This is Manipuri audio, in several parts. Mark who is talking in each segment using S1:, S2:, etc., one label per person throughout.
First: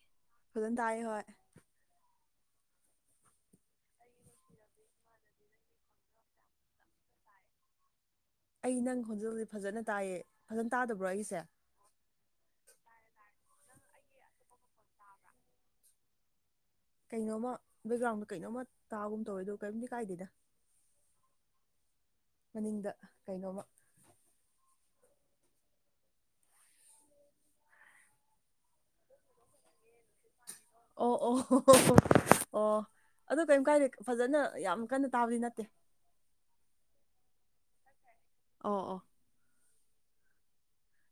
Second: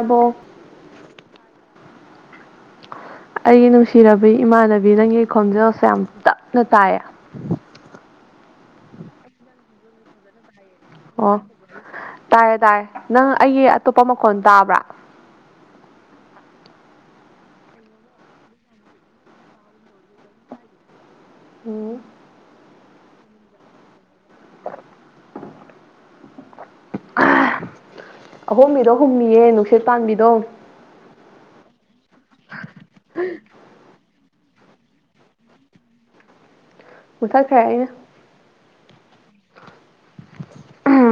S1: ꯑꯕꯣ
S2: ꯐꯖꯅ ꯇꯥꯏ ꯍꯣꯏ
S1: ꯑꯩꯒꯤ ꯅꯨꯡꯁꯤꯔꯕꯤ ꯏꯃꯥꯟꯅꯕꯤ ꯅꯪꯒꯤ ꯈꯣꯟꯖꯦꯜꯁꯦ ꯌꯥꯝ ꯇꯞꯅ ꯇꯥꯏꯌꯦ
S2: ꯑꯩ ꯅꯪ ꯈꯣꯟꯖꯦꯜꯁꯦ ꯐꯖꯅ ꯇꯥꯏꯌꯦ ꯐꯖꯅ ꯇꯥꯗꯕ꯭ꯔꯣ
S1: ꯑꯣ
S2: ꯑꯩꯒꯤꯁꯦ
S1: ꯇꯥꯔꯦ ꯇꯥꯥꯔꯦ ꯅꯪ ꯑꯩꯒꯤ ꯑꯇꯣꯞꯄ ꯃꯈꯣꯟꯜ ꯇꯥꯕ꯭ꯔꯥ
S2: ꯀꯩꯅꯣꯝꯃ ꯕꯦꯛꯒ꯭ꯔꯥꯎꯟꯗ ꯀꯩꯅꯣꯝꯃ ꯇꯥꯒꯨꯝ ꯇꯧꯋꯦ ꯑꯗꯣ ꯀꯔꯤꯝꯗꯤ ꯀꯥꯏꯗꯦꯗ
S1: ꯑ‌ꯣ
S2: ꯃꯅꯤꯡꯗ ꯀꯩꯅꯣꯝꯃ
S1: ꯑꯍꯣꯕꯤꯗꯣ ꯍꯨꯝꯅꯤꯌꯦ ꯅꯨꯡꯁꯤꯠ ꯄꯥꯟꯕꯤꯗꯣ
S2: ꯑꯣ ꯑꯣ ꯑꯣ ꯑꯣ ꯑꯣ ꯑꯗꯨ ꯀꯩꯝ ꯀꯥꯏꯗꯦ ꯐꯖꯅ ꯌꯥꯝ ꯀꯟꯅ ꯇꯥꯕꯗꯤ ꯅꯠꯇꯦ
S1: ꯃꯨꯊꯠꯈ꯭ꯔꯦ ꯑꯩꯅ
S2: ꯑꯣ ꯑꯣ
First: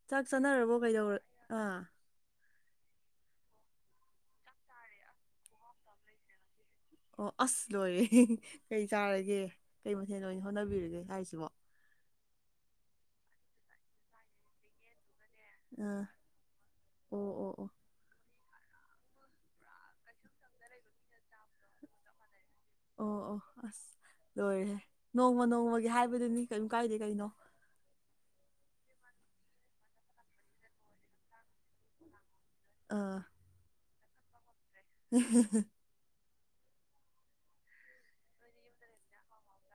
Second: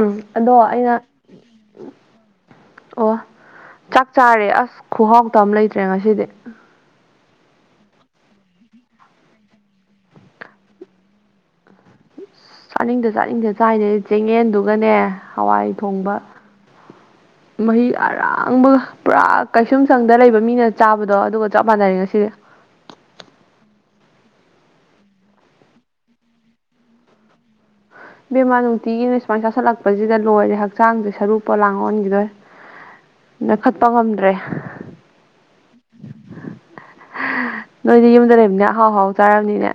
S2: ꯆꯥꯛ
S1: ꯑꯗꯣ
S2: ꯆꯥꯅꯔꯕꯣ
S1: ꯑꯩꯅ
S2: ꯀꯩꯗꯧꯔ ꯑꯥ
S1: ꯑꯣ ꯆꯥꯛ ꯆꯥꯔꯦ ꯑꯁ ꯈꯨꯍꯥꯎꯇ ꯑꯃ ꯂꯩꯇ꯭ꯔꯦ ꯉꯁꯤꯗꯤ
S2: ꯑꯣ ꯑꯁ ꯂꯣꯏꯔꯦ ꯀꯩ ꯆꯥꯔꯒꯦ ꯀꯩ ꯃꯊꯦꯜꯗ ꯑꯣꯏꯅ ꯍꯣꯠꯅꯕꯤꯔꯒꯦ ꯍꯥꯏꯔꯤꯁꯤꯕꯣ
S1: ꯆꯥꯅꯤꯡꯗ ꯆꯥꯅꯤꯡꯗ ꯆꯥꯏꯅꯦꯩ ꯆꯦꯡꯌꯦꯟꯗꯨꯒꯅꯦ ꯍꯋꯥꯏ
S2: ꯑꯥ
S1: ꯊꯣꯡꯕ
S2: ꯑꯣ ꯑꯣ ꯑꯣ
S1: ꯃꯍꯤ ꯑꯔꯥꯡꯕꯒ ꯄꯨꯔꯥ ꯀꯩꯁꯨꯝ ꯁꯪꯗ ꯂꯩꯕ ꯃꯤꯅ ꯆꯥꯕꯗꯣ ꯑꯗꯨꯒ ꯆꯞ ꯃꯥꯟꯅꯔꯦ ꯉꯁꯤꯁꯦ
S2: ꯑꯣ ꯑꯣ ꯑꯁ ꯂꯣꯏꯔꯦꯍꯦ ꯅꯣꯡꯃ ꯅꯣꯡꯃꯒꯤ ꯍꯥꯏꯕꯗꯨꯅꯤ ꯀꯔꯤꯝ ꯀꯥꯏꯗꯦ ꯀꯩꯅꯣ
S1: ꯕꯦꯃꯥ ꯅꯨꯡꯇꯤꯒꯤꯅ ꯁꯨꯃꯥꯏꯅ ꯆꯁꯤꯜꯂꯛꯄꯁꯤꯗ ꯂꯣꯏꯔꯦ ꯍꯛꯆꯥꯡꯁꯦ ꯁꯔꯨꯛ ꯄꯣꯂꯥꯡ ꯑꯣꯟꯈꯤꯗꯣꯏ
S2: ꯑꯥ
S1: ꯅꯈꯠꯄ ꯉꯝꯗ꯭ꯔꯦ
S2: [unintelligible]
S1: ꯅꯣꯏꯗꯤ ꯌꯨꯝꯗ ꯂꯩꯕꯅꯦ ꯑꯍꯥꯎ ꯍꯥꯎ ꯆꯥꯔꯕꯅꯤꯅꯦ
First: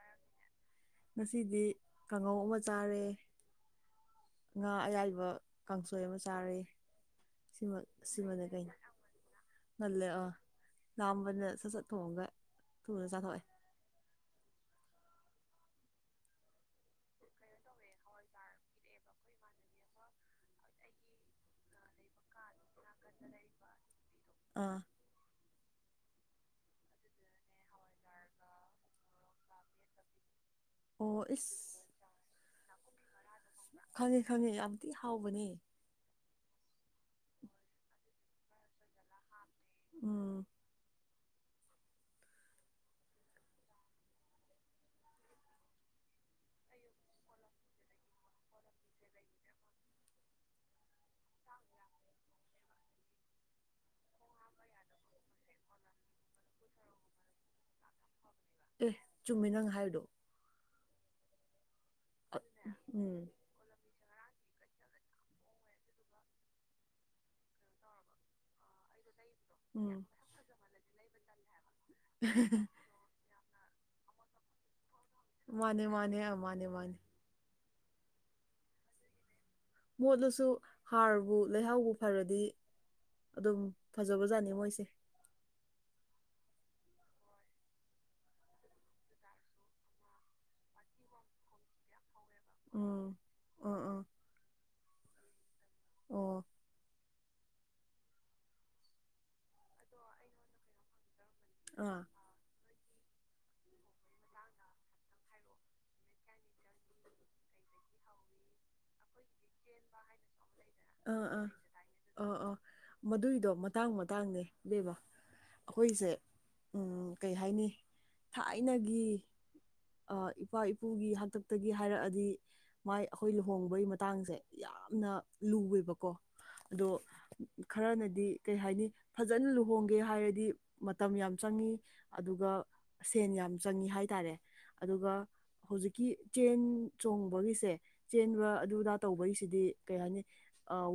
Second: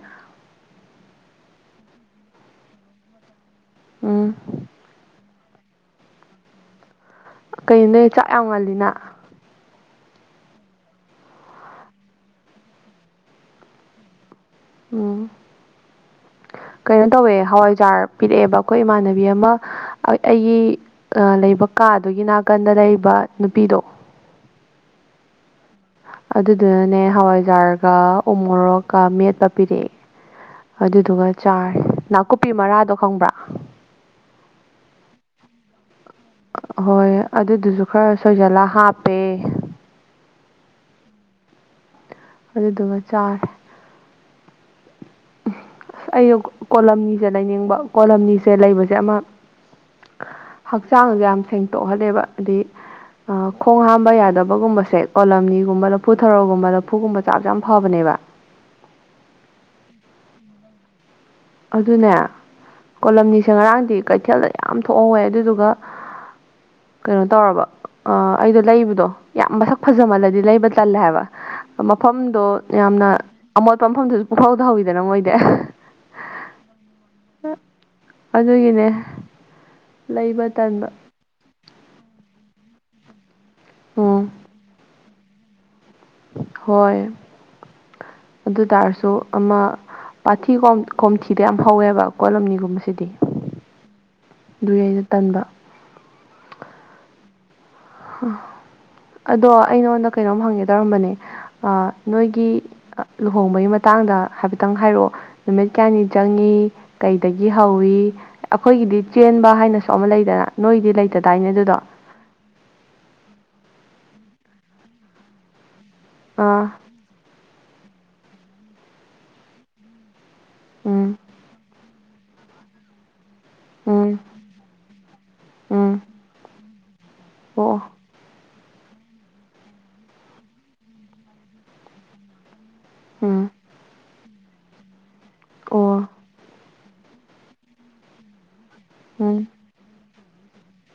S2: ꯉꯁꯤꯗꯤ ꯀꯥꯡꯉꯧ ꯑꯃ ꯆꯥꯔꯦ
S1: ꯎꯝ
S2: ꯉꯥ ꯑꯌꯥꯏꯕ ꯀꯥꯡꯁꯣꯏ ꯑꯃ ꯆꯥꯔ
S1: ꯀꯩꯅꯅꯦ ꯆꯥꯛ ꯌꯥꯝ ꯉꯜꯂꯤꯅ
S2: ꯉꯜꯂꯦ ꯑꯥ ꯂꯥꯝꯕꯅ ꯁꯠ ꯁꯠ ꯊꯣꯡꯉꯒ ꯊꯨꯅ ꯆꯥꯊꯣꯛꯑꯦ
S1: ꯎꯝ ꯀꯩꯅꯣ ꯇꯧꯋꯦ ꯍꯋꯥꯏꯖꯥꯔ ꯄꯤꯔꯛꯑꯦꯕ ꯑꯩꯈꯣꯏ ꯏꯃꯥꯟꯅꯕꯤ ꯑꯃ ꯑꯩꯒꯤ ꯂꯩꯕ ꯀꯥꯗꯨꯒꯤ ꯅꯥꯀꯟꯗ ꯂꯩꯕ ꯅꯨꯄꯤꯗꯣ
S2: ꯑꯥ
S1: ꯑꯗꯨꯗꯨꯅꯅꯦ ꯍꯋꯥꯏꯖꯥꯔꯒ ꯎ ꯃꯣꯔꯣꯛꯀ ꯃꯦꯠꯄ ꯄꯤꯔꯛꯑꯦ
S2: ꯑꯣ
S1: ꯑꯗꯨꯗꯨꯒ
S2: ꯏꯁ
S1: ꯆꯥꯔ ꯅꯥꯀꯨꯞꯄꯤ ꯃꯔꯥꯗꯣ ꯈꯪꯕ꯭ꯔꯥ
S2: ꯈꯪꯉꯤ ꯈꯪꯉꯤ ꯌꯥꯝꯗꯤꯤ ꯍꯥꯎꯕꯅꯤ
S1: ꯍꯣꯏ ꯑꯗꯨꯗꯨꯁꯨ ꯈꯔ ꯁꯣꯏꯖꯜꯂ ꯍꯥꯞꯄꯦ
S2: ꯎꯝ
S1: ꯑꯗꯨꯗꯨꯒ ꯆꯥꯔꯦ ꯑꯩꯅ ꯀꯣꯂꯝꯅꯤꯁꯦ ꯂꯩꯅꯤꯡꯕ ꯀꯣꯂꯝꯅꯤꯁꯦ ꯂꯩꯕꯁꯦ ꯑꯃ ꯍꯛꯆꯥꯡꯁ ꯌꯥꯝ ꯁꯦꯡꯇꯣꯛꯍꯜꯂꯦꯕ ꯍꯥꯏꯗꯤ ꯈꯣꯡ ꯍꯥꯝꯕ ꯌꯥꯗꯕꯒꯨꯝꯕꯁꯦ ꯀꯣꯂꯝꯅꯤꯒꯨꯝꯕ ꯂꯐꯨ ꯊꯔꯣꯒꯨꯝꯕ ꯂꯐꯨꯒꯨꯝꯕ ꯆꯥꯛꯁꯦ ꯌꯥꯝ ꯐꯕꯅꯦꯕ
S2: ꯑꯦ ꯆꯨꯝꯃꯤ ꯅꯪ ꯍꯥꯏꯗꯣ
S1: ꯑꯗꯨꯅꯦ
S2: ꯎꯝ
S1: ꯀꯣꯂꯝꯅꯤꯁꯦ ꯉꯔꯥꯡꯗꯤ ꯀꯩꯊꯦꯜꯗ ꯌꯥꯝ ꯊꯣꯛꯍꯧꯋꯦ ꯑꯗꯨꯗꯨꯒ ꯀꯩꯅꯣ ꯇꯧꯔꯕ ꯑꯩꯗꯣ ꯂꯩꯕꯗꯣ ꯌꯥꯝ ꯃꯁꯛ
S2: ꯎꯝ
S1: ꯐꯖꯃꯜꯂꯗꯤ ꯂꯩꯕ ꯇꯜꯂꯦ ꯍꯥꯏꯕ ꯃꯐꯝꯗꯣ ꯌꯥꯝꯅ ꯑꯃꯣꯠꯄ ꯃꯐꯝꯗꯗꯨꯁꯨ ꯄꯨꯛꯥꯎꯗꯍꯧꯤꯗꯅ ꯃꯣꯏꯗꯤ
S2: ꯃꯥꯅꯦ ꯃꯥꯅꯦ ꯑ ꯃꯥꯅꯦ ꯃꯥꯅꯦ
S1: ꯑꯗꯨꯒꯤꯅꯦ
S2: ꯃꯣꯠꯂꯁꯨ
S1: ꯂꯩꯕ ꯇꯟꯕ
S2: ꯍꯥꯔꯕꯨ ꯂꯩꯍꯥꯎꯕꯨ ꯐꯔꯗꯤ ꯑꯗꯨꯝ
S1: ꯎꯝ
S2: ꯐꯖꯕꯖꯥꯠꯅꯤ ꯃꯣꯏꯁꯦ
S1: ꯍꯣꯏ ꯑꯗꯨ ꯇꯔꯁꯨ ꯑꯃ ꯄꯥꯊꯤ ꯀꯣꯝꯊꯤꯗ ꯌꯥꯝ ꯍꯧꯋꯦꯕ ꯀꯣꯠꯂꯝꯅꯤꯒꯨꯝꯕꯁꯤꯗꯤ
S2: ꯎꯝ ꯑꯥ ꯑꯥ
S1: ꯑꯗꯨꯏ ꯑꯩꯅ ꯇꯟꯕ
S2: ꯑꯣ
S1: ꯑꯗꯣ ꯑꯩ ꯅꯉꯣꯟꯗ ꯀꯩꯅꯣꯝ ꯍꯪꯒꯦ ꯇꯧꯔꯝꯕꯅꯦ
S2: ꯑꯥ
S1: ꯅꯣꯏ ꯒꯤ ꯂꯨꯍꯣꯡꯕꯒꯤ ꯃꯇꯥꯡꯗ ꯍꯥꯏꯐꯦꯠꯇꯪ ꯍꯥꯏꯔꯛꯑꯣ ꯅꯨꯃꯤꯠ ꯀꯌꯥꯅꯤ ꯆꯪꯉꯤ ꯀꯩꯗꯒꯤ ꯍꯧꯏꯤ ꯑꯩꯈꯣꯏꯒꯤꯗꯤ ꯆꯦꯟꯕ ꯍꯥꯏꯅꯁꯨ ꯑꯃ ꯂꯩꯗꯅ ꯅꯣꯏꯗꯤ
S2: ꯑꯥ
S1: ꯂꯩꯇꯗꯥꯏꯅꯦ ꯑꯗꯨꯗꯣ
S2: ꯑꯥ ꯑꯥ ꯑꯥ ꯃꯗꯨꯏꯗꯣ ꯃꯇꯥꯡ ꯃꯇꯥꯡꯅꯦ ꯗꯕ ꯑꯩꯈꯣꯏꯁꯦ
S1: ꯑꯥ
S2: ꯎꯝ ꯀꯩ ꯍꯥꯏꯅꯤ ꯊꯥꯏꯅꯒꯤ ꯏꯄꯥ
S1: ꯎꯝ
S2: ꯏꯄꯨꯒꯤ ꯍꯥꯛꯇꯛꯇꯒꯤ ꯍꯥꯏꯔꯛꯑꯗꯤ ꯃꯥꯏ ꯑꯩꯈꯣꯏ ꯂꯨꯍꯣꯡꯕ
S1: ꯎꯝ
S2: ꯇꯥꯡꯁꯦ ꯌꯥꯝꯅ
S1: ꯎꯝ
S2: ꯂꯨꯋꯦꯕꯀꯣ ꯑꯗꯣ
S1: ꯑꯣ
S2: ꯈꯔꯅꯗꯤ ꯀꯩ ꯍꯥꯏꯅꯤ ꯐꯖꯅ ꯂꯨꯍꯣꯡꯒꯦ ꯍꯥꯏꯔꯗꯤ ꯃꯇꯝ ꯌꯥꯝ ꯆꯪꯉꯤ ꯑꯗꯨꯒ
S1: ꯑꯣ
S2: ꯁꯦꯟ
S1: ꯎꯝ
S2: ꯌꯥꯝ ꯆꯪꯉꯤ ꯍꯥꯏꯇꯥꯔꯦ ꯑꯗꯨꯒ
S1: ꯑꯣ
S2: ꯍꯧꯖꯤꯛꯀꯤ ꯆꯦꯟ ꯆꯣꯡꯕꯒꯤꯁꯦ ꯆꯦꯟꯕ ꯑꯗꯨꯗꯥ ꯇꯧꯕꯒꯤꯁꯤꯗꯤ ꯀꯩ ꯍꯥꯏꯅꯤ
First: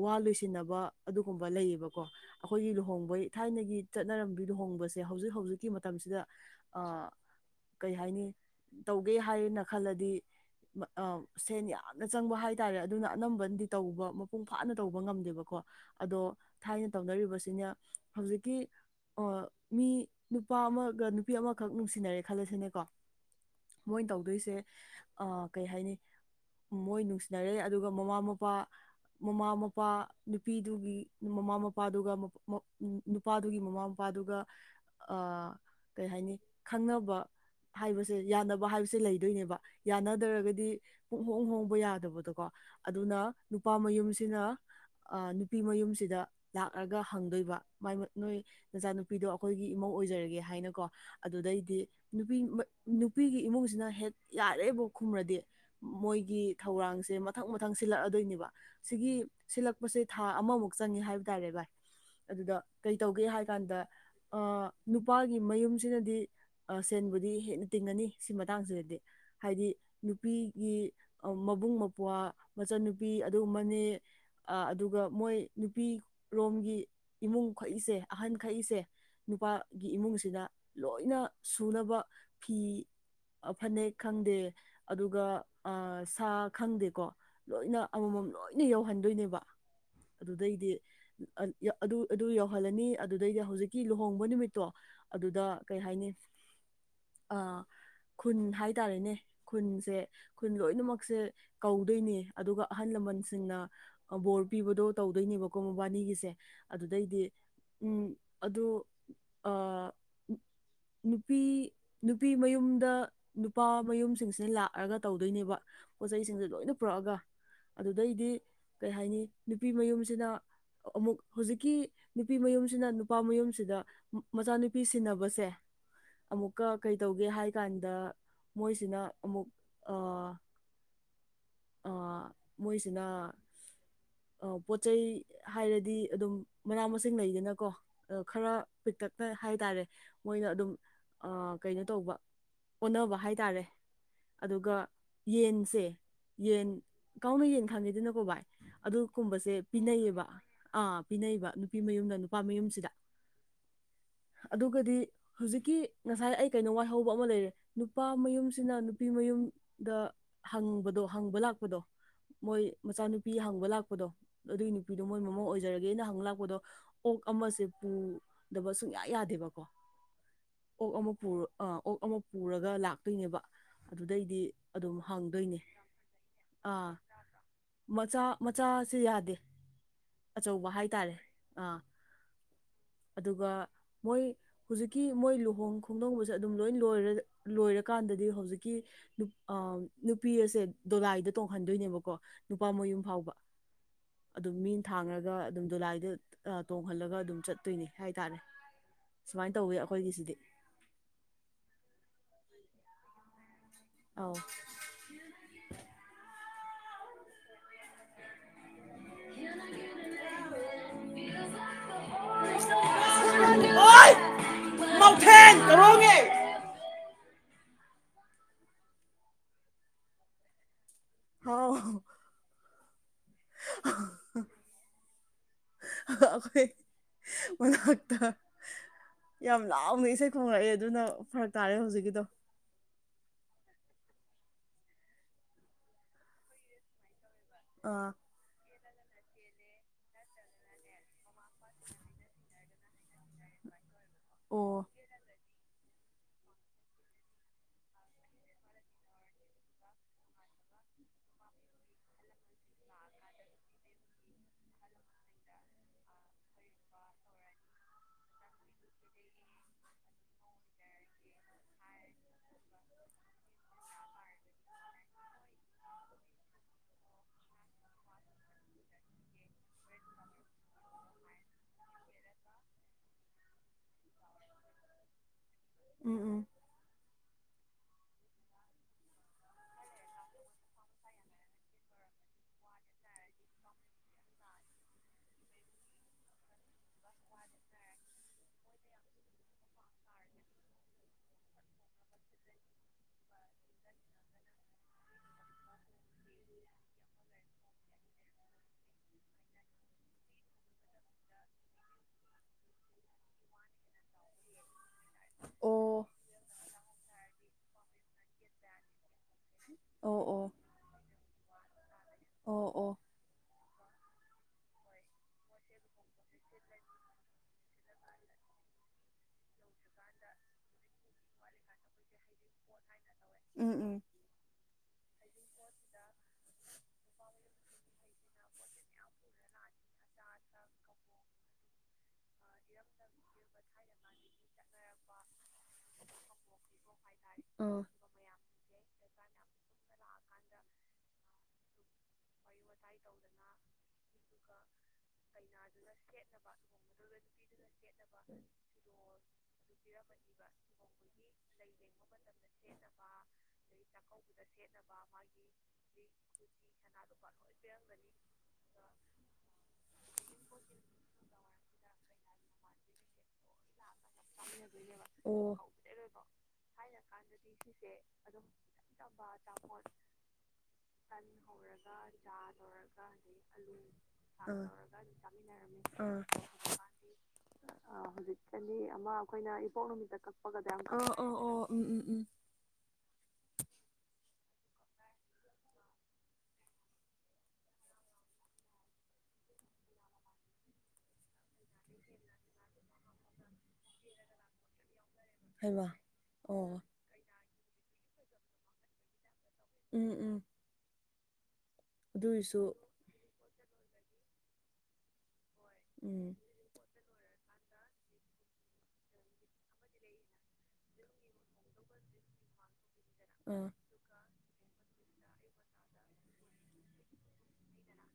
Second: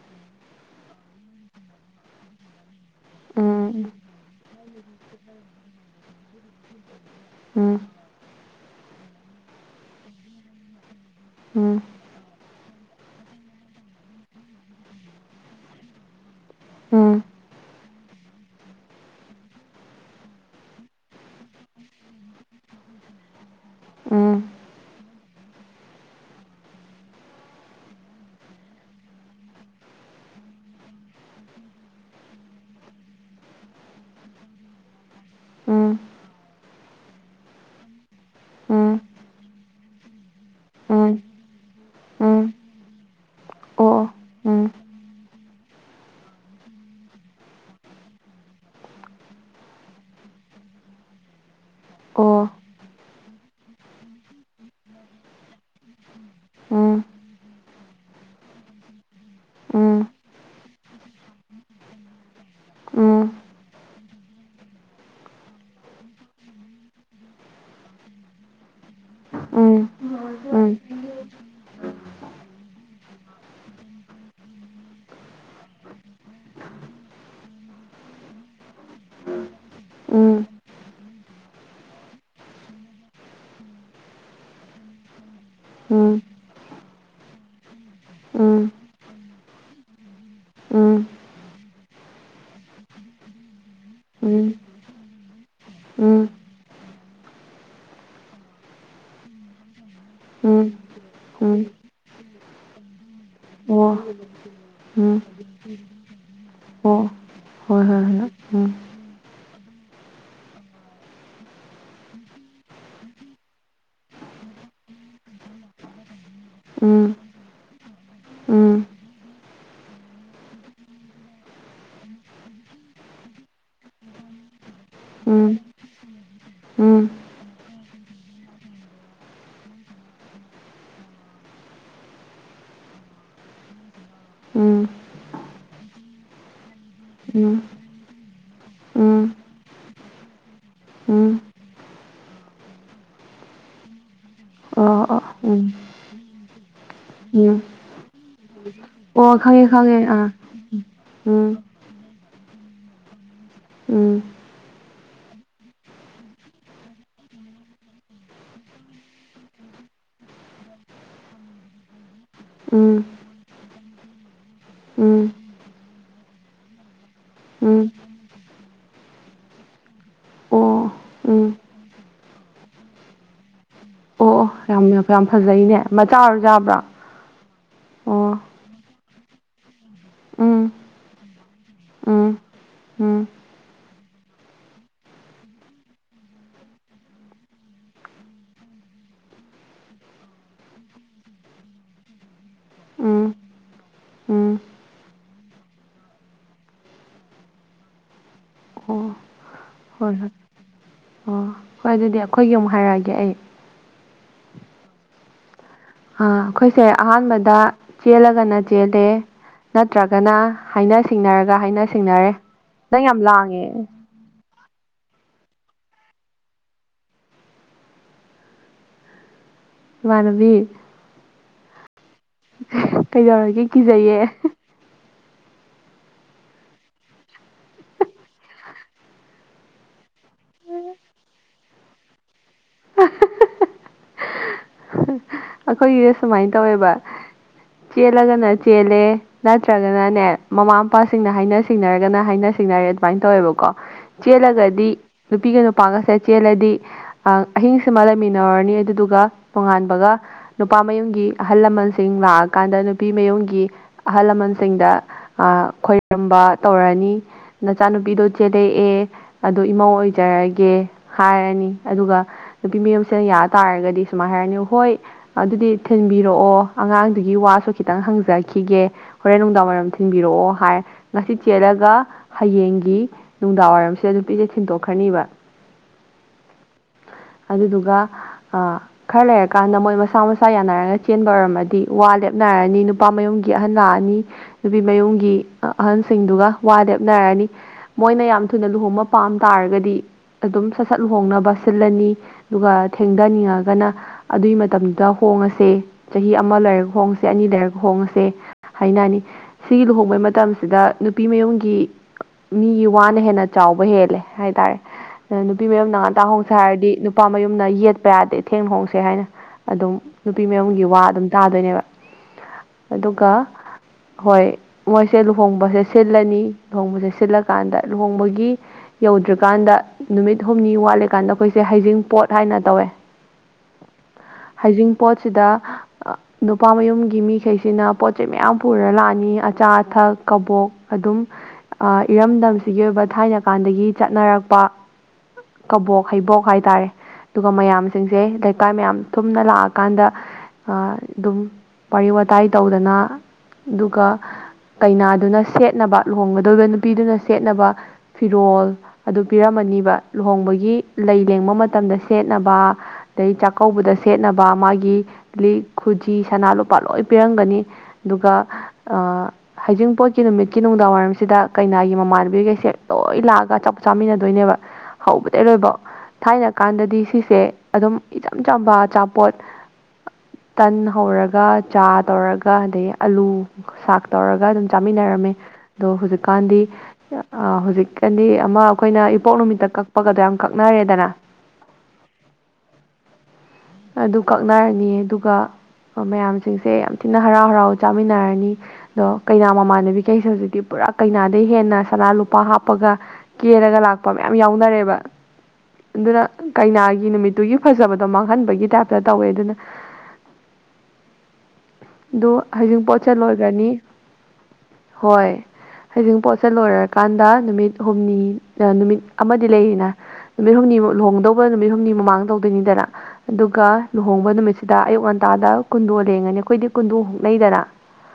S2: ꯋꯥ ꯂꯣꯏꯁꯤꯟꯅꯕ ꯑꯗꯨꯒꯨꯝꯕ ꯂꯩꯌꯦꯕꯀꯣ ꯑꯩꯈꯣꯏꯒꯤ ꯂꯨꯍꯣꯡꯕꯩ ꯊꯥꯏꯅꯒꯤ
S1: ꯎꯝ
S2: ꯆꯠꯅꯔꯝꯕꯤ ꯂꯨꯍꯣꯡꯕꯁꯦ ꯍꯧꯖꯤꯛ ꯍꯧꯖꯤꯛꯀꯤ ꯃꯇꯝꯁꯤꯗ ꯑ
S1: ꯎꯝ
S2: ꯀꯩ ꯍꯥꯏꯅꯤ ꯇꯧꯒꯦ ꯍꯥꯏꯅ ꯈꯜꯂꯗꯤ ꯁꯦꯟ
S1: ꯎꯝ
S2: ꯌꯥꯝꯅ ꯆꯪꯕ ꯍꯥꯏꯇꯥꯔꯦ ꯑꯗꯨꯅ ꯑꯅꯝꯕꯅꯗꯤ ꯇꯧꯕ ꯃꯄꯨꯡ ꯐꯥꯅ ꯇꯧꯕ ꯉꯝꯗꯦꯕꯀꯣ ꯑꯗꯣ ꯊꯥꯏꯅ
S1: ꯎꯝ
S2: ꯇꯧꯅꯔꯤꯕꯁꯤꯅ ꯍꯧꯖꯤꯛꯀꯤ ꯑꯣ ꯃꯤ ꯅꯨꯄꯥ ꯑꯃꯒ ꯅꯨꯄꯤ ꯑꯃꯈꯛ ꯅꯨꯡꯁꯤꯅꯔꯦ ꯈꯜꯂꯁꯤꯅꯦꯀꯣ ꯃꯣꯏꯅ
S1: ꯎꯝ ꯎꯝ
S2: ꯇꯧꯗꯣꯏꯁꯦ ꯀꯩ ꯍꯥꯏꯅꯤ ꯃꯣꯏ ꯅꯨꯡꯁꯤꯅꯔꯦ ꯑꯗꯨꯒ ꯃꯃꯥ ꯃꯄꯥ ꯃꯃꯥ ꯃꯄꯥ ꯅꯨꯄꯤꯗꯨꯒꯤ ꯃꯃꯥ ꯃꯄꯥꯗꯨꯒ ꯅꯨꯄꯥꯗꯨꯒꯤ ꯃꯃꯥ ꯃꯄꯥꯗꯨꯒ ꯑ
S1: ꯎꯝ
S2: ꯀꯩ ꯍꯥꯏꯅꯤ ꯈꯪꯅꯕ ꯍꯥꯏꯕꯁꯦ ꯌꯥꯅꯕ
S1: ꯎꯝ ꯎꯝ
S2: ꯍꯥꯏꯕꯁꯦ ꯂꯩꯗꯣꯏꯅꯦꯕ ꯌꯥꯅꯗ꯭ꯔꯒꯗꯤ
S1: ꯎꯝ
S2: ꯍ ꯍꯕ
S1: ꯎꯝ
S2: ꯌꯥꯗꯕꯗꯀꯣ ꯑꯗꯨꯅ
S1: ꯑꯣ ꯎꯝ ꯑꯣ ꯎꯝ ꯎꯝ ꯎꯝ ꯎꯝ ꯎꯝ ꯎꯝ ꯎꯝ ꯎꯝ ꯎꯝ
S2: ꯅꯨꯄꯥ ꯃꯌꯨꯝꯁꯤꯅ ꯅꯨꯄꯤ ꯃꯌꯨꯝꯁꯤꯗ ꯂꯥꯛꯂꯒ ꯍꯪꯗꯣꯏꯕ ꯃꯥꯏ ꯅꯣꯏ ꯅꯆꯥꯅꯨꯄꯤꯗꯣ ꯑꯩꯈꯣꯏꯒꯤ ꯏꯃꯧ ꯑꯣꯏꯖꯔꯒꯦ ꯍꯥꯏꯅꯀꯣ ꯑꯗꯨꯗꯩꯗꯤ ꯅꯨꯄꯤ ꯅꯨꯄꯤꯒꯤ ꯏꯃꯨꯡꯁꯤꯅ ꯍꯦꯛ ꯌꯥꯔꯦꯕ ꯈꯨꯝꯔꯗꯤ ꯃꯣꯏ ꯊꯧꯔꯥꯡꯁꯦ ꯃꯊꯪ ꯃꯊꯪ ꯁꯤꯜꯂꯛꯑꯗꯣꯏꯅꯦꯕ ꯁꯤꯒꯤ ꯁꯤꯜꯂꯛꯄꯁꯦ ꯊꯥ ꯑꯃꯃꯨꯛ ꯆꯪꯉꯦ ꯍꯥꯏꯕ ꯇꯥꯔꯦ ꯚꯥꯏ ꯑꯗꯨꯗ ꯀꯩ ꯇꯧꯒꯦ ꯍꯥꯏ ꯀꯥꯟꯗ ꯑ ꯅꯨꯄꯥꯒꯤ ꯃꯌꯨꯝꯁꯤꯅꯗꯤ ꯁꯦꯟꯕꯨꯗꯤ ꯍꯦꯟꯅ ꯇꯤꯡꯉꯅꯤ ꯁꯤ ꯃꯇꯥꯡꯁꯤꯗꯗꯤ ꯍꯥꯏꯗꯤ ꯅꯨꯄꯤꯒꯤ ꯃꯕꯨꯡ ꯃꯧꯄ꯭ꯋꯥ ꯃꯆꯟꯅꯨꯄꯤ ꯑꯗꯨꯒꯨꯝꯕꯅꯦ ꯑꯗꯨꯒ ꯃꯣꯏ ꯅꯨꯄꯤꯔꯣꯝꯒꯤ ꯏꯃꯨꯡꯈꯛꯏꯁꯦ ꯑꯍꯟ ꯈꯛꯏꯁꯦ ꯅꯨꯄꯥꯒꯤ ꯏꯃꯨꯡꯁꯤꯗ ꯂꯣꯏꯅ ꯁꯨꯅꯕ ꯐꯤ ꯐꯅꯦꯛ ꯈꯪꯗꯦ ꯑꯗꯨꯒ ꯑ ꯁꯥ ꯈꯪꯗꯦꯀꯣ ꯂꯣꯏꯅ ꯑꯃꯃꯝ
S1: ꯎꯝ
S2: ꯂꯣꯏꯅ ꯌꯧꯍꯟꯗꯣꯏꯅꯦꯕ ꯑꯗꯨꯗꯩꯗꯤ ꯑꯗꯨ ꯑꯗꯨ ꯌꯧꯍꯜꯂꯅꯤ ꯑꯗꯨꯗꯩꯗ ꯍꯧꯖꯤꯛꯀꯤ ꯂꯨꯍꯣꯡꯕ ꯅꯨꯃꯤꯠꯇꯣ ꯑꯗꯨꯗ ꯀꯩ
S1: ꯎꯝ
S2: ꯍꯥꯏꯅꯤ
S1: ꯎꯝ
S2: ꯑ ꯈꯨꯟ ꯍꯥꯏ ꯇꯔꯦꯅꯦ ꯈꯨꯟꯁꯦ ꯈꯨꯟ ꯂꯣꯏꯅꯃꯛꯁꯦ
S1: ꯎꯝ
S2: ꯇꯧꯗꯣꯏꯅꯦ ꯑꯗꯨꯒ ꯑꯍꯜ ꯂꯃꯟꯁꯤꯡꯅ
S1: ꯑꯣ
S2: ꯕꯣꯔ ꯄꯤꯕꯗꯣ
S1: ꯎꯝ
S2: ꯇꯧꯗꯣꯏꯅꯦꯕꯀꯣ ꯃꯕꯥꯅꯤꯒꯤꯁꯦ ꯑꯗꯨꯗꯩꯗꯤ
S1: ꯑꯣ ꯍꯣꯏ
S2: ꯎꯝ
S1: ꯍꯣꯏ ꯍꯣꯏ
S2: ꯑꯗꯨ
S1: ꯎꯝ
S2: ꯑ ꯅꯨꯄꯤ ꯅꯨꯄꯤ ꯃꯌꯨꯝꯗ ꯅꯨꯄꯥ ꯃꯌꯨꯝꯁꯤꯡꯁꯤꯅ ꯂꯥꯛꯑꯒ ꯇꯧꯗꯣꯏꯅꯦꯕ ꯄꯣꯠꯆ ꯆꯩꯁꯤꯡꯗ ꯂꯣꯏꯅ
S1: ꯎꯝ
S2: ꯄꯨꯔꯛꯑꯒ ꯑꯗꯨꯗꯩꯗꯤ
S1: ꯎꯝ
S2: ꯀꯩ ꯍꯥꯏꯅꯤ ꯅꯨꯄꯤ ꯃꯌꯨꯝꯁꯤꯅ ꯑꯃꯨꯛ ꯍꯧꯖꯤꯛꯀꯤ ꯅꯨꯄꯤ ꯃꯌꯨꯝꯁꯤꯅ ꯅꯨꯄꯥ ꯃꯌꯨꯝꯁꯤꯗ ꯃꯆꯥꯅꯨꯄꯤ ꯁꯤꯟꯅꯕꯁꯦ
S1: ꯎꯝ
S2: ꯑꯃꯨꯛꯀ ꯀꯩ
S1: ꯎꯝ
S2: ꯇꯧꯒꯦ ꯍꯥꯏ ꯀꯥꯟꯗ ꯃꯣꯏꯁꯤꯅ ꯑꯃꯨꯛ ꯃꯣꯏꯁꯤꯅ ꯄꯣꯠ ꯆꯩꯩ ꯍꯥꯏꯔꯗꯤ ꯑꯗꯨꯝ ꯃꯅꯥ ꯃꯁꯤꯡ
S1: ꯎꯝ ꯎꯝ ꯎꯝ
S2: ꯂꯩꯗꯅꯀꯣ꯫ ꯈꯔ ꯄꯤꯛꯇꯛꯅ ꯍꯥꯏꯇꯥꯔꯦ ꯃꯣꯏꯅ ꯑꯗꯨꯝ
S1: ꯎꯝ
S2: ꯀꯩꯅꯣ ꯇꯧꯕ ꯑꯣꯟꯅꯕ ꯍꯥꯏꯇꯥꯔꯦ ꯑꯗꯨꯒ
S1: ꯑꯣ ꯑꯣ ꯎꯝ
S2: ꯌꯦꯟꯁꯦ ꯌꯦꯟ ꯀꯥꯎꯅ
S1: ꯎꯝ
S2: ꯌꯦꯟ ꯈꯥꯡꯉꯤꯗꯅꯀꯣ ꯚꯥꯏ꯫
S1: ꯑꯣ
S2: ꯑꯗꯨꯒꯨꯝꯕꯁꯦ
S1: ꯈꯪꯉꯦ ꯈꯪꯉꯦ
S2: ꯄꯤꯅꯩꯌꯦꯕ
S1: ꯑꯥ
S2: ꯑꯥ ꯄꯤꯅꯩꯕ
S1: ꯎꯝ
S2: ꯅꯨꯄꯤ ꯃꯌꯨꯝꯅ ꯅꯨꯄꯥ ꯃꯌꯨꯝꯁꯤꯗ
S1: ꯎꯝ
S2: ꯑꯗꯨꯒꯗꯤ ꯍꯧꯖꯤꯛꯀꯤ ꯉꯁꯥꯏ ꯑꯩ ꯀꯩꯅꯣ ꯋꯥꯏꯍꯧꯕ ꯑꯃ ꯂꯩꯔꯦ ꯅꯨꯄꯥ ꯃꯌꯨꯝꯁꯤꯅ ꯅꯨꯄꯤ ꯃꯌꯨꯝ ꯗ ꯍꯪꯕꯗꯣ ꯍꯪꯕ ꯂꯥꯛꯄꯗꯣ ꯃꯣꯏ
S1: ꯎꯝ
S2: ꯃꯆꯥꯅꯨꯄꯤ ꯍꯪꯕ ꯂꯥꯛꯄꯗꯣ ꯑꯗꯨꯒꯤ ꯅꯨꯄꯤꯗꯣ ꯃꯣꯏ
S1: ꯎꯝ
S2: ꯃꯃꯥ ꯑꯣꯏꯖꯔꯒꯦꯅ ꯍꯪꯕ ꯂꯥꯛꯄꯗꯣ ꯑꯣꯛ ꯑꯃꯁꯦ
S1: ꯎꯝ
S2: ꯄꯨꯗꯕ ꯁꯨꯡꯌꯥ ꯌꯥꯗꯦꯕꯀꯣ꯫
S1: ꯑꯣ
S2: ꯑꯣꯛ ꯑꯃ
S1: ꯎꯝ
S2: ꯑ ꯑꯣꯛ ꯑꯃ ꯄꯨꯔꯒ ꯂꯥꯛꯇꯣꯏꯅꯦꯕ
S1: ꯑꯣ ꯑꯣ
S2: ꯑꯗꯨꯗꯩꯗꯤ꯫ ꯑꯗꯨꯝ
S1: ꯌꯥꯝ [unintelligible]
S2: ꯍꯪꯗꯣꯏꯅꯦ
S1: ꯐꯖꯩꯅꯦ ꯃꯆꯥ ꯑꯣꯏꯔꯁꯨ ꯌꯕ꯭ꯔꯣ꯫
S2: ꯑꯥ ꯃꯆꯥ ꯃꯆꯥꯁꯦ ꯌꯥꯗꯦ
S1: ꯎꯝ
S2: ꯑꯆꯧꯕ ꯍꯥꯏꯇꯥꯔꯦ꯫ ꯑꯥ
S1: ꯎꯝ ꯎꯝ
S2: ꯑꯗꯨꯒ ꯃꯣꯏ꯫ ꯍꯧꯖꯤꯛꯀꯤ ꯃꯣꯏ ꯂꯨꯍꯣꯡ ꯈꯣꯡꯗꯣꯡꯕꯁꯦ ꯑꯗꯨꯝ ꯂꯣꯏ ꯂꯣꯏꯔ ꯂꯣꯏꯔꯀꯥꯟꯗꯗꯤ ꯍꯧꯖꯤꯛꯀꯤ꯫ ꯑ ꯅꯨꯄꯤ ꯑꯁꯦ ꯗꯣꯂꯥꯏꯗ ꯇꯣꯡꯍꯟꯗꯣꯏꯅꯦꯕꯀꯣ ꯅꯨꯄꯥ ꯃꯌꯨꯝ ꯐꯥꯎꯕ꯫
S1: ꯎꯝ
S2: ꯑꯗꯨꯝ
S1: ꯎꯝ
S2: ꯃꯤꯟ ꯊꯥꯡꯔꯒ ꯑꯗꯨꯝ ꯗꯗꯨꯣꯂꯥꯏꯗ ꯇꯣꯡꯍꯜꯂꯒ ꯑꯗꯨꯝ ꯆꯠꯇꯣꯏꯅꯤ ꯍꯥꯏꯇꯥꯔꯦ꯫
S1: ꯑꯣ
S2: ꯁꯨꯃꯥꯏꯅ ꯇꯧꯋꯤ
S1: ꯍꯣꯏ ꯍꯣꯏ
S2: ꯑꯩꯈꯣꯏꯒꯤꯁꯤꯗꯤ꯫
S1: ꯑꯣ ꯍꯣꯏ ꯑꯗꯨꯗꯤ ꯑꯩꯈꯣꯏꯒꯤ ꯑꯃꯨꯛ ꯍꯥꯏꯔꯛꯑꯒꯦ ꯑꯩ꯫
S2: ꯑꯥꯎ꯫ [unintelligible]
S1: ꯑ ꯑꯩꯈꯣꯏꯁꯦ ꯑꯍꯥꯟꯕꯗ ꯆꯦꯜꯂꯒꯅ ꯆꯦꯜꯂꯦ ꯅꯠꯇ꯭ꯔꯒꯅ ꯍꯥꯏꯅ ꯁꯤꯡꯅꯔꯒ ꯍꯥꯏꯅ ꯁꯤꯡꯅꯔꯦ꯫ ꯅꯪ ꯌꯥꯝ ꯂꯥꯡꯉꯦ꯫
S2: ꯊ ꯀꯣꯡꯒꯦ [unintelligible]
S1: ꯏꯃꯥꯟꯅꯕꯤ
S2: ꯍꯥꯎ꯫
S1: ꯀꯩꯗꯧꯔꯤꯒꯦ ꯀꯤꯖꯩꯌꯦ꯫
S2: ꯑꯩꯈꯣꯏ ꯃꯅꯛꯇ꯫ ꯌꯥꯝ ꯂꯥꯎꯅ ꯏꯁꯩ ꯈꯣꯉꯛꯑꯦ ꯑꯗꯨꯅ ꯐꯔꯛ ꯇꯥꯔꯦ ꯍꯧꯖꯤꯛꯀꯤꯗꯣ꯫
S1: [unintelligible] ꯑꯩꯈꯣꯏꯒꯤꯗ ꯁꯨꯃꯥꯏꯅ ꯇꯧꯋꯦꯕ
S2: ꯑꯥ
S1: ꯆꯦꯜꯂꯒꯅ꯫ ꯆꯦꯜꯂꯦ ꯅꯠꯇ꯭ꯔꯒꯅꯅꯦ ꯃꯃꯥ꯫ ꯃꯄꯥꯁꯤꯡꯅ ꯍꯥꯏꯅ ꯁꯤꯡꯅꯔꯒꯅ ꯍꯥꯏꯅ ꯁꯤꯡꯅꯔꯦ ꯑꯗꯨꯃꯥꯏ ꯇꯧꯋꯦꯕꯀꯣ
S2: ꯑꯣ
S1: ꯆꯦꯜꯂꯒꯗꯤ ꯅꯨꯄꯤꯒ ꯅꯨꯄꯥꯒꯁꯦ ꯆꯦꯜꯂꯗꯤ ꯑ ꯑꯍꯤꯡꯁꯤꯃ ꯂꯩꯃꯤꯟꯅꯔꯅꯤ ꯑꯗꯨꯗꯨꯒ ꯅꯣꯉꯥꯟꯕꯒ꯫ ꯅꯨꯄꯥ ꯃꯌꯨꯝꯒꯤ ꯑꯍꯜ ꯂꯃꯟꯁꯤꯡ ꯂꯥꯛꯑꯀꯥꯟꯗ ꯅꯨꯄꯤ ꯃꯌꯨꯝꯒꯤ꯫ ꯑꯍꯜ ꯂꯃꯟꯁꯤꯡꯗ ꯈꯣꯏꯔꯝꯕ ꯇꯧꯔꯅꯤ꯫ ꯅꯆꯥꯅꯨꯄꯤꯗꯣ ꯆꯦꯜꯂꯛꯑꯦ ꯑꯗꯨ ꯏꯃꯧ ꯑꯣꯏꯖꯔꯒꯦ ꯍꯥꯏꯔꯅꯤ ꯑꯗꯨꯒ ꯅꯨꯄꯤ ꯃꯨꯝꯁꯤꯅ ꯌꯥ ꯇꯥꯔꯒꯗꯤ ꯁꯨꯃꯥꯏꯅ ꯍꯥꯏꯔꯅꯤ ꯍꯣꯏ꯫ ꯑꯗꯨꯗꯤ ꯊꯤꯟꯕꯤꯔꯛꯑꯣ ꯑꯉꯥꯡꯗꯨꯒꯤ ꯋꯥꯁꯨ ꯈꯤꯇꯪ ꯍꯪꯖꯈꯤꯒꯦ꯫ ꯍꯣꯔꯦꯟ ꯅꯨꯡꯗꯥꯡꯏꯔꯝ ꯊꯤꯟꯕꯤꯔꯛꯑꯣ ꯍꯥꯏ ꯉꯁꯤ ꯆꯦꯠꯂꯒ꯫ ꯍꯌꯦꯡꯒꯤ ꯅꯨꯡꯗꯥꯡꯋꯥꯏꯔꯝꯁꯤꯗ ꯅꯨꯄꯤꯁꯦ ꯊꯤꯟꯗꯣꯛꯈ꯭ꯔꯅꯤꯕ
S2: ꯎꯝ ꯎꯝ꯫
S1: ꯑꯗꯨꯗꯨꯒ ꯈꯔ ꯂꯩꯔꯀꯥꯟꯗ ꯃꯣꯏ ꯃꯁ ꯃꯁꯥ ꯃꯁꯥ ꯌꯥꯅꯔꯒ ꯆꯦꯟꯕ ꯑꯣꯏꯔꯝꯃꯗꯤ ꯋꯥ ꯂꯦꯞꯅꯔꯅꯤ ꯅꯨꯄꯥ ꯃꯌꯨꯝꯒꯤ ꯑꯍꯟ ꯂꯥꯛꯑꯅꯤ꯫ ꯅꯨꯄꯤ ꯃꯌꯨꯝꯒꯤ ꯑꯍꯟꯁꯤꯡꯗꯨꯒ ꯋꯥ ꯂꯦꯞꯅꯔꯅꯤ ꯃꯣꯏꯅ ꯌꯥꯝ ꯊꯨꯅ ꯂꯨꯍꯣꯡꯕ ꯄꯥꯝ ꯇꯥꯔꯒꯗꯤ ꯑꯗꯨꯝ ꯁꯠ ꯁꯠ ꯂ ꯍꯣꯡꯅꯕ ꯁꯤꯜꯂꯅꯤ ꯑꯗꯨꯒ ꯊꯦꯡꯊꯅꯤꯡꯉꯒꯅ ꯑꯗꯨꯒꯤ ꯃꯇꯝꯗ꯫ ꯗ ꯍꯣꯡꯉꯁꯦ ꯆꯍꯤ ꯑꯃ ꯂꯩꯔꯒ ꯍꯣꯡꯉꯁꯦ꯫ [unintelligible] ꯑꯅꯤ ꯂꯩꯔꯛ ꯍꯣꯡꯉꯁꯦ ꯍꯥꯏꯅꯅꯤ ꯁꯤꯒꯤ ꯂꯨꯍꯣꯡꯕꯩ ꯃꯇꯝꯁꯤꯗ ꯅꯨꯄꯤꯃꯌꯨꯝꯒꯤ ꯃꯤꯒꯤ ꯋꯥꯅ ꯍꯦꯟꯅ ꯆꯥꯎꯕ ꯍꯦꯜ [unintelligible] ꯍꯥꯏꯇꯥꯔꯦ ꯅꯨꯄꯤ
S2: ꯑꯣ
S1: ꯃꯌꯨꯝ ꯉꯇꯥꯟ ꯍꯣꯡꯁꯦ ꯍꯥꯏꯔꯗꯤ ꯅꯨꯄꯥ ꯃꯌꯨꯝꯅ ꯌꯦꯠꯄ ꯌꯥꯗꯦ ꯊꯦꯡ ꯍꯣꯡꯁꯦ ꯍꯥꯏꯅ ꯑꯗꯨꯝ
S2: ꯑꯣ
S1: ꯅꯨꯄꯤ
S2: ꯑꯣ
S1: ꯃꯌꯨꯝꯒꯤ ꯋꯥ ꯑꯗꯨꯝ ꯇꯥꯗꯣꯏꯅꯦꯕ
S2: ꯑꯣ ꯑꯣ
S1: ꯑꯗꯨꯒ꯫ ꯍꯣꯏ ꯃꯣꯏꯁꯦ ꯂꯨꯍꯣꯡꯕꯁꯦ ꯁꯤꯜꯂꯅꯤ ꯂꯨꯍꯣꯡꯕꯁꯦ ꯁꯤꯜꯂꯀꯥꯟꯗ ꯂꯨꯍꯣꯡꯕꯒꯤ꯫ ꯌꯧꯗ꯭ꯔꯤꯀꯥꯟꯗ ꯅꯨꯃꯤꯠ ꯍꯨꯝꯅꯤ ꯋꯥꯠꯂꯤꯀꯥꯟꯗ ꯑꯩꯈꯣꯏꯁꯦ ꯍꯩꯖꯤꯡ ꯄꯣꯠ ꯍꯥꯏꯅ ꯇꯧꯋꯦ꯫
S2: ꯎꯝ ꯎꯝ꯫
S1: ꯍꯖꯤꯡ ꯄꯣꯠꯁꯤꯗ꯫ ꯅꯨꯄꯥ ꯃꯌꯨꯝꯒꯤ ꯃꯤꯈꯩꯁꯤꯅ ꯄꯣꯠ ꯆꯩꯩ ꯃꯌꯥꯝ ꯄꯨꯔ ꯂꯥꯛꯑꯅꯤ ꯑꯆꯥ ꯑꯊꯛ ꯀꯕꯣꯛ ꯑꯗꯨꯝ ꯏꯔꯝꯗꯝꯁꯤꯒꯤ ꯑꯣꯏꯕ ꯊꯥꯏꯅ ꯀꯥꯟꯗꯒꯤ ꯆꯠꯅꯔꯛꯄ ꯀꯕꯣꯛ ꯍꯩꯕꯣꯛ ꯍꯥꯏꯇꯥꯔꯦ ꯑꯗꯨꯒ
S2: ꯑꯥ
S1: ꯃꯌꯥꯝ ꯁꯤꯡꯁꯦ ꯂꯩꯀꯥꯏ ꯃꯌꯥꯝ ꯊꯨꯝꯅ ꯂꯥꯛꯑꯀꯥꯟꯗ ꯑꯗꯨꯝ ꯋꯥꯔꯤ ꯋꯥꯇꯥꯏ ꯇꯧꯗꯅ ꯑꯗꯨꯒ ꯀꯩꯅꯥꯗꯨꯅ ꯁꯦꯠꯅꯕ ꯂꯨꯍꯣꯡꯒꯗꯧꯔꯤꯕ ꯅꯨꯄꯤꯗꯨꯅ ꯁꯦꯠꯅꯕ ꯐꯤꯔꯣꯜ ꯑꯗꯨ ꯄꯤꯔꯝꯃꯅꯤꯕ ꯂꯨꯍꯣꯡꯕꯒꯤ ꯂꯩ ꯂꯦꯡꯕ ꯃꯇꯝꯗ ꯁꯦꯠꯅꯕ ꯑꯗꯩ ꯆꯥꯛꯀꯧꯕꯗ ꯁꯦꯠꯅꯕ ꯃꯥꯒꯤ ꯂꯤꯛ ꯈꯨꯖꯤ ꯁꯅꯥ ꯂꯨꯄꯥ ꯂꯣꯏ ꯄꯤꯔꯝꯒꯅꯤ ꯑꯗꯨꯒ ꯑ ꯍꯩꯖꯤꯡꯄꯣꯠꯀꯤ ꯅꯨꯃꯤꯠꯀꯤ ꯅꯨꯡꯗꯥꯡꯋꯥꯏꯔꯝꯁꯤꯗ ꯀꯩꯅꯥꯒꯤ ꯃꯃꯥꯟꯅꯕꯤꯒꯩꯁꯦ ꯂꯣꯏ ꯂꯥꯛꯑꯒ ꯑꯆꯥꯄꯣꯠ ꯆꯥꯃꯤꯟꯅꯗꯣꯏꯅꯦꯕ ꯍꯧꯕꯗꯒꯤ ꯂꯣꯏꯕꯧ
S2: ꯀꯧꯕꯗꯩ
S1: ꯊꯥꯏꯅ ꯀꯥꯟꯗꯗꯤ ꯁꯤꯁꯦ ꯑꯗꯨꯝ ꯏꯆꯝ ꯆꯝꯕ
S2: [unintelligible]
S1: ꯑꯆꯥꯄꯣꯠ
S2: ꯑꯆꯥꯄꯣꯠ
S1: ꯇꯟ ꯍꯧꯔꯒ ꯆꯥ ꯇꯧꯔꯒ ꯑꯗꯩ ꯑꯂꯨ ꯁꯥꯛ
S2: ꯂꯣꯏꯕꯣ
S1: ꯇꯧꯔꯒ ꯑꯗꯨꯝ ꯆꯥꯃꯤꯟꯅꯔꯝꯃꯦ ꯑꯗꯣ
S2: ꯆꯥꯃꯤꯟꯅꯔꯝꯃꯤ
S1: ꯍꯧꯖꯤꯛꯀꯥꯟꯗꯤ ꯍꯧꯖꯤꯛꯀꯥꯟꯗꯤ
S2: ꯆꯅꯤ ꯑꯃ ꯑꯩꯈꯣꯏꯅ ꯏꯄꯣꯛ ꯅꯨꯃꯤꯠꯇ ꯀꯛꯄꯒꯗꯤꯛ ꯑꯣ ꯎꯝ ꯎꯝ ꯎꯝ
S1: ꯑꯗꯨ ꯀꯛꯅꯔꯅꯤ ꯑꯗꯨꯒ ꯃꯌꯥꯝꯁꯤꯡꯁꯦ ꯌꯥꯝ ꯊꯤꯅ ꯍꯔꯥꯎ ꯍꯔꯥꯎ ꯆꯥꯃꯤꯟꯅꯔꯅꯤ ꯑꯗꯣ ꯀꯩꯅꯥ ꯃꯃꯥꯟꯅꯕꯤ ꯀꯩꯁꯦ ꯍꯧꯖꯤꯛꯇꯤ ꯄꯨꯔꯥ ꯀꯩꯅꯥꯗꯩ ꯍꯦꯟꯅ ꯁꯅꯥ ꯂꯨꯄꯥ ꯍꯥꯞꯄꯒ ꯀꯦꯔꯒ ꯂꯥꯛꯄ ꯃꯌꯥꯝ ꯌꯥꯎꯅꯔꯦꯕ
S2: ꯍꯩꯃ
S1: ꯑꯗꯨꯅ
S2: ꯑꯣ
S1: ꯀꯩꯅꯥꯒꯤ ꯅꯨꯃꯤꯠꯇꯨꯒꯤ ꯐꯖꯕꯗꯣ ꯃꯥꯡꯍꯟꯕꯒꯤ ꯇꯥꯏꯞꯇ ꯇꯧꯋꯦ ꯑꯗꯨꯅ
S2: ꯎꯝ ꯎꯝ
S1: ꯑꯗꯨ
S2: ꯑꯗꯨꯒꯤꯁꯨ
S1: ꯍꯧꯖꯤꯡ ꯄꯣꯠꯁ ꯂꯣꯏꯒꯅꯤ ꯍꯣꯏ ꯍꯩꯖꯤꯡ
S2: ꯎꯝ
S1: ꯄꯣꯠꯁꯦ ꯂꯣꯏꯔꯀꯥꯟꯗ ꯅꯨꯃꯤꯠ ꯍꯨꯝꯅꯤ ꯅꯨꯃꯤꯠ ꯑꯃꯗꯤ ꯂꯩꯔꯤꯅꯦ ꯅꯨꯃꯤꯠ ꯍꯨꯝꯅꯤꯃꯨ ꯂꯨꯍꯣꯡꯒꯗꯧꯕ ꯅꯨꯃꯤꯠ ꯍꯨꯝꯅꯤ ꯃꯃꯥꯡ ꯇꯧꯗꯣꯏꯅꯤꯗꯅ ꯑꯗꯨꯒ
S2: ꯑꯥ
S1: ꯂꯨꯍꯣꯡꯕ ꯅꯨꯃꯤꯠꯁꯤꯗ ꯑꯌꯨꯛ ꯉꯟꯇꯥꯗ ꯀꯨꯟꯗꯣ ꯂꯦꯡꯉꯅꯤ ꯑꯩꯈꯣꯏꯗꯤ ꯀꯨꯟꯗꯣ ꯍꯨꯛꯅꯩꯗꯅ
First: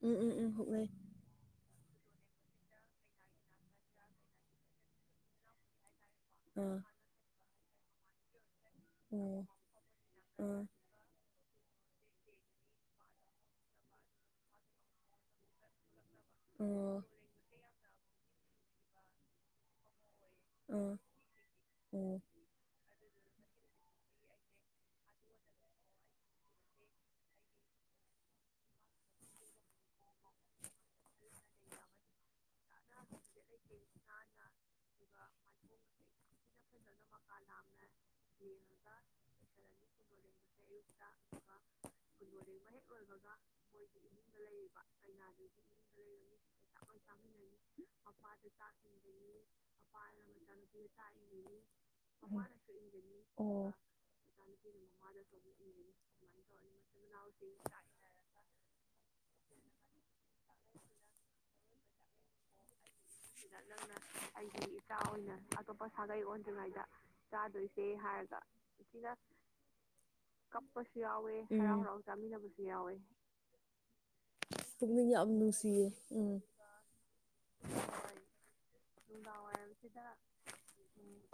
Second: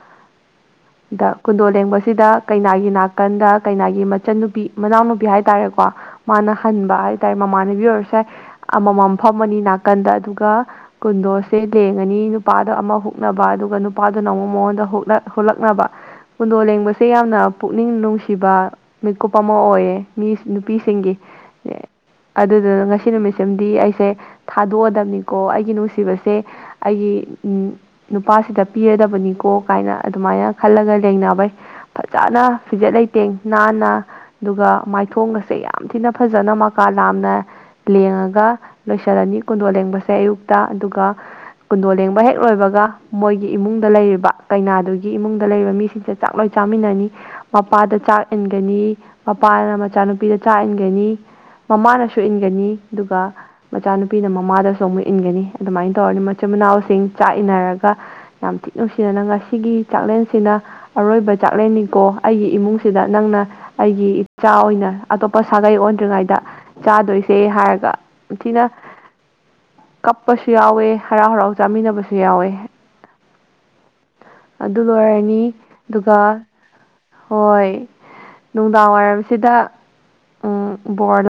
S2: ꯎꯝ ꯎꯝ ꯎꯝ ꯍꯨꯛꯅꯩ
S1: ꯗ ꯀꯨꯟꯗꯣꯜ ꯂꯦꯡꯕꯁꯤꯗ ꯀꯩꯅꯥꯒꯤ ꯅꯥꯀꯟꯗ ꯀꯩꯅꯥꯒꯤ ꯃꯆꯟꯅꯨꯄꯤ ꯃꯅꯥꯎꯅꯨꯄꯤ ꯍꯥꯏꯇꯥꯔꯦꯀꯣ ꯃꯥꯅ
S2: ꯑꯥ
S1: ꯍꯟꯕ ꯍꯥꯏꯇꯥꯔꯦ ꯃꯃꯥꯟꯅꯕꯤ ꯑꯣꯏꯔꯁꯦ ꯑꯃꯃꯝ
S2: ꯑꯣ
S1: ꯐꯝꯃꯅꯤ ꯅꯥꯀꯟꯗ ꯑꯗꯨꯒ
S2: ꯑꯥ
S1: ꯀꯨꯟꯗꯣꯁꯦ ꯂꯦꯡꯉꯅꯤ ꯅꯨꯄꯥꯗ ꯑꯃ ꯍꯨꯛꯅꯕ ꯑꯗꯨꯒ ꯅꯨꯄꯥꯗꯨꯅ ꯑꯃꯛ ꯃꯉꯣꯟꯗ ꯍꯨꯂꯛꯅꯕ ꯀꯨꯟꯗꯣ
S2: ꯑꯣ
S1: ꯂꯦꯡꯕꯁꯦ ꯌꯥꯝꯅ ꯄꯨꯛꯅꯤꯡ ꯅꯨꯡꯁꯤꯕ ꯃꯤꯀꯨꯞ ꯑꯃ ꯑꯣꯏꯌꯦ ꯃꯤꯁ
S2: ꯑꯥ
S1: ꯅꯨꯄꯤꯁꯤꯡꯒꯤ
S2: ꯑꯣ
S1: ꯑꯗꯨꯗꯨꯅ ꯉꯁꯤ ꯅꯨꯃꯤꯠꯁꯤꯃꯗꯤ ꯑꯩꯁꯦ ꯊꯥꯗꯣꯛꯑꯗꯕꯅꯤꯀꯣ ꯑꯩꯒꯤ ꯅꯨꯡꯁꯤꯕꯁꯦ ꯑꯩꯒꯤ ꯅꯨꯄꯥꯁꯤꯗ ꯄꯤꯔꯗꯕꯅꯤꯀꯣ ꯀꯥꯏꯅ ꯑꯗꯨꯃꯥꯏꯅ ꯈꯜꯂꯒ ꯂꯦꯡꯅꯕꯩ ꯐꯖꯅ ꯐꯖꯟꯅ ꯐꯤꯖꯦꯠ ꯂꯩ [unintelligible] ꯅꯥꯟꯅ ꯑꯗꯨꯒ ꯃꯥꯏꯊꯣꯡꯒꯁꯦ ꯌꯥꯝ ꯊꯤꯅ ꯐꯖꯅ ꯃꯀꯥ ꯂꯥꯝꯅ ꯂꯦꯡꯉꯒ ꯆꯠꯂꯅꯤ ꯀꯨꯣꯟꯗꯣꯜ ꯂꯦꯡꯕꯁꯦ ꯑꯌꯨꯛꯇ ꯑꯗꯨꯒ ꯀꯨꯟꯗꯣ ꯂꯦꯡꯕ ꯍꯦꯛ ꯂꯣꯏꯕꯒ ꯃꯣꯏꯒꯤ ꯏꯃꯨꯡꯗ ꯂꯩꯔꯤꯕ ꯀꯩꯅꯥꯗꯨꯒꯤ ꯏꯃꯨꯡꯗ ꯂꯩꯔꯤꯕ ꯃꯤꯁꯤꯡ ꯆ ꯆꯥꯛ ꯂꯣꯏ ꯆꯥꯃꯤꯟꯅꯅꯤ ꯃꯄꯥꯗ ꯆꯥꯛ ꯏꯟꯒꯅꯤ ꯃꯄꯥꯅ ꯃꯆꯥꯅꯨꯄꯤꯗ ꯆꯥꯛ ꯏꯟꯒꯅꯤ ꯃꯃꯥꯅꯁꯨ ꯏꯟꯒꯅꯤ ꯑꯗꯨꯒ ꯃꯆꯥꯅꯨꯄꯤꯅ ꯃꯃꯥꯗꯁꯨ ꯑꯃꯨꯛ ꯏꯟꯒꯅꯤ ꯑꯗꯨꯃꯥꯏꯅ ꯇꯧꯔꯅꯤ ꯃꯆꯤꯟ ꯃꯅꯥꯎꯁꯤꯡ ꯆꯥꯛ ꯏꯟꯅꯔꯒ ꯌꯥꯝ ꯊꯤ ꯅꯨꯡꯁꯤꯅ ꯉꯁꯤꯒꯤ ꯆꯥꯛꯂꯦꯟꯁꯤꯅ ꯑꯔꯣꯏꯕ ꯆꯥꯛꯂꯦꯟꯅꯤꯀꯣ ꯑꯩꯒꯤ ꯏꯃꯨꯡꯁꯤꯗ ꯅꯪꯅ ꯑꯩꯒꯤ ꯏꯆꯥ ꯑꯣꯏꯅ ꯑꯇꯣꯞꯄ ꯁꯥꯒꯩ ꯑꯣꯟꯗ꯭ꯔꯤꯉꯩꯗ ꯆꯥꯗꯣꯏ
S2: ꯆꯥꯗꯣꯏꯁꯦ ꯍꯥꯏꯔꯒ [unintelligible] ꯅꯨꯄꯤꯅ ꯀꯞꯄꯁꯨ ꯌꯥꯎꯋꯦ ꯍꯔꯥꯎ ꯍꯔꯥꯎ ꯆꯥꯃꯤꯟꯅꯕꯁꯨ ꯌꯥꯎꯋꯦ꯫
S1: ꯑꯗꯨ
S2: ꯌꯥꯝ
S1: ꯂꯣꯏꯔꯅꯤ
S2: ꯅꯨꯡꯁꯤꯌꯦ
S1: ꯑꯗꯨꯒ
S2: ꯎꯝ
S1: ꯍꯣꯏ ꯅꯨꯡꯗꯥꯡ ꯋꯥꯏꯔꯝꯁꯤꯗ ꯎꯝ ꯕꯣꯔꯗ